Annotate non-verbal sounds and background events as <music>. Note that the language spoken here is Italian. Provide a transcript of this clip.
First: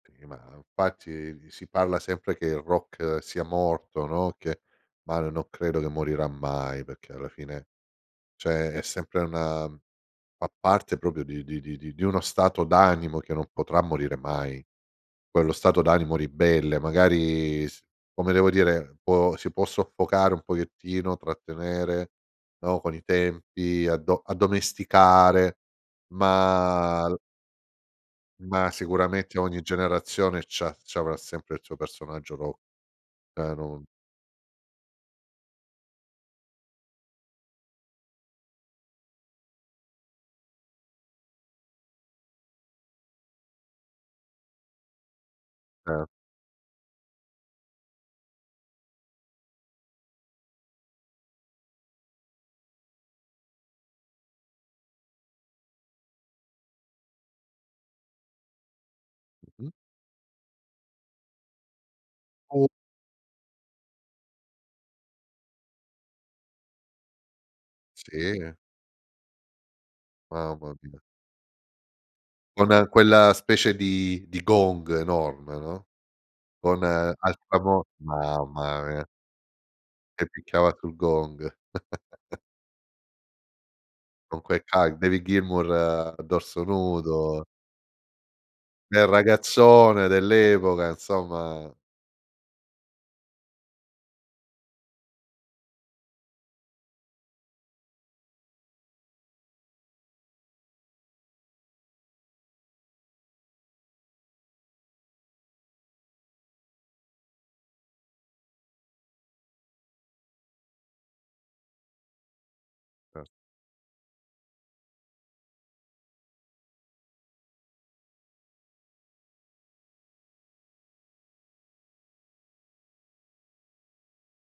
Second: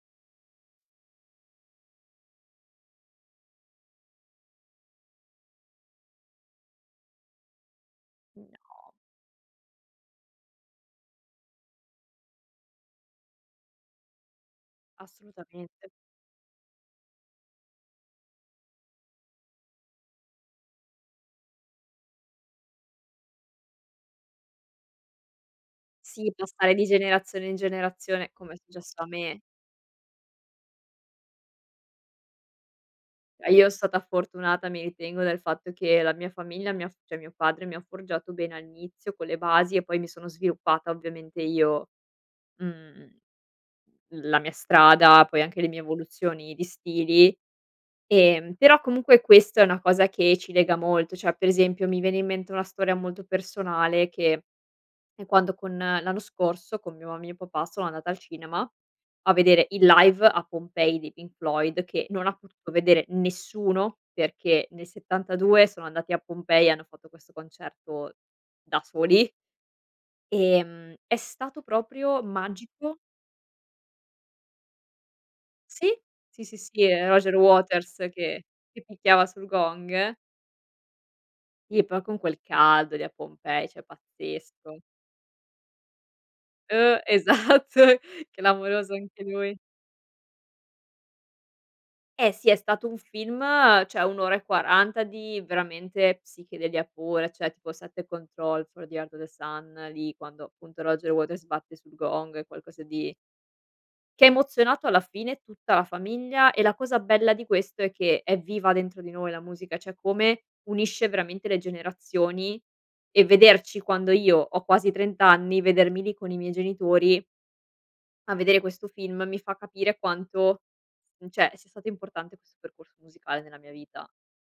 Sì, ma infatti si parla sempre che il rock sia morto, no, che ma l no credo che morirà mai, perché alla fine Mh. cioè è No. sempre una fa parte proprio di di di di uno stato d'animo che non potrà morire mai. Quello stato Assolutamente! d'animo ribelle, magari s come devo dire, può si può soffocare un pochettino, trattenere, no, con i tempi addo addomesticare, Sì, passare di ma l generazione in generazione. Com'è ma successo a sicuramente me. ogni generazione c'ha c'avrà sempre il suo personaggio ro Eh, e io non stata fortunata, mi ritengo, dal fatto che la mia famiglia mi ha f cioè mio padre, mi ha forgiato bene all'inizio con le basi e poi mi sono sviluppata ovviamente io, mhmm, la mia strada, poi anche le mie Ce evoluzioni di stili. Ehm, però comunque questo è una cosa che ci lega molto, cioè per esempio mi viene in mente una storia molto personale che è quando con l'anno scorso con mio mio papà sono andata al cinema a vedere Mh-mh. il live a Pompei dei Pink Floyd che non ha U potuto vedere nessuno perché nel '72 sono andati a Pompei e hanno fatto questo concerto, Sì, eh da soli. Mamma Ehm, mia! è stato proprio Con magico. quella specie di di gong enorme, no? Sì, sì, sì, sì, Con e Roger altra vo Waters che che mamma mia! picchiava sul gong. Che picchiava sul gong. Sì, poi con quel <chuckles> caldo lì a Pompei, cioè Con quel pazzesco. cai David Gilmour a dorso Uh! nudo. Esatto. Clamoroso Bel anche lui. ragazzone dell'epoca, insomma. Eh sì! È stato un film cioè 1 ora e 40 di, veramente, psichedelia pura, cioè tipo Set the Controls for the Heart of the Sun, lì quando appunto Roger Waters batte sul gong, è qualcosa di che ha emozionato alla fine tutta la famiglia, e la cosa bella di questo è che è viva dentro di noi la musica, cioè come unisce veramente le generazioni e Cert vederci quando io ho quasi 30 anni, vedermi lì con i miei genitori a vedere questo film mi fa capire quanto, mhmm, cioè, sia stato importante questo percorso musicale nella mia vita.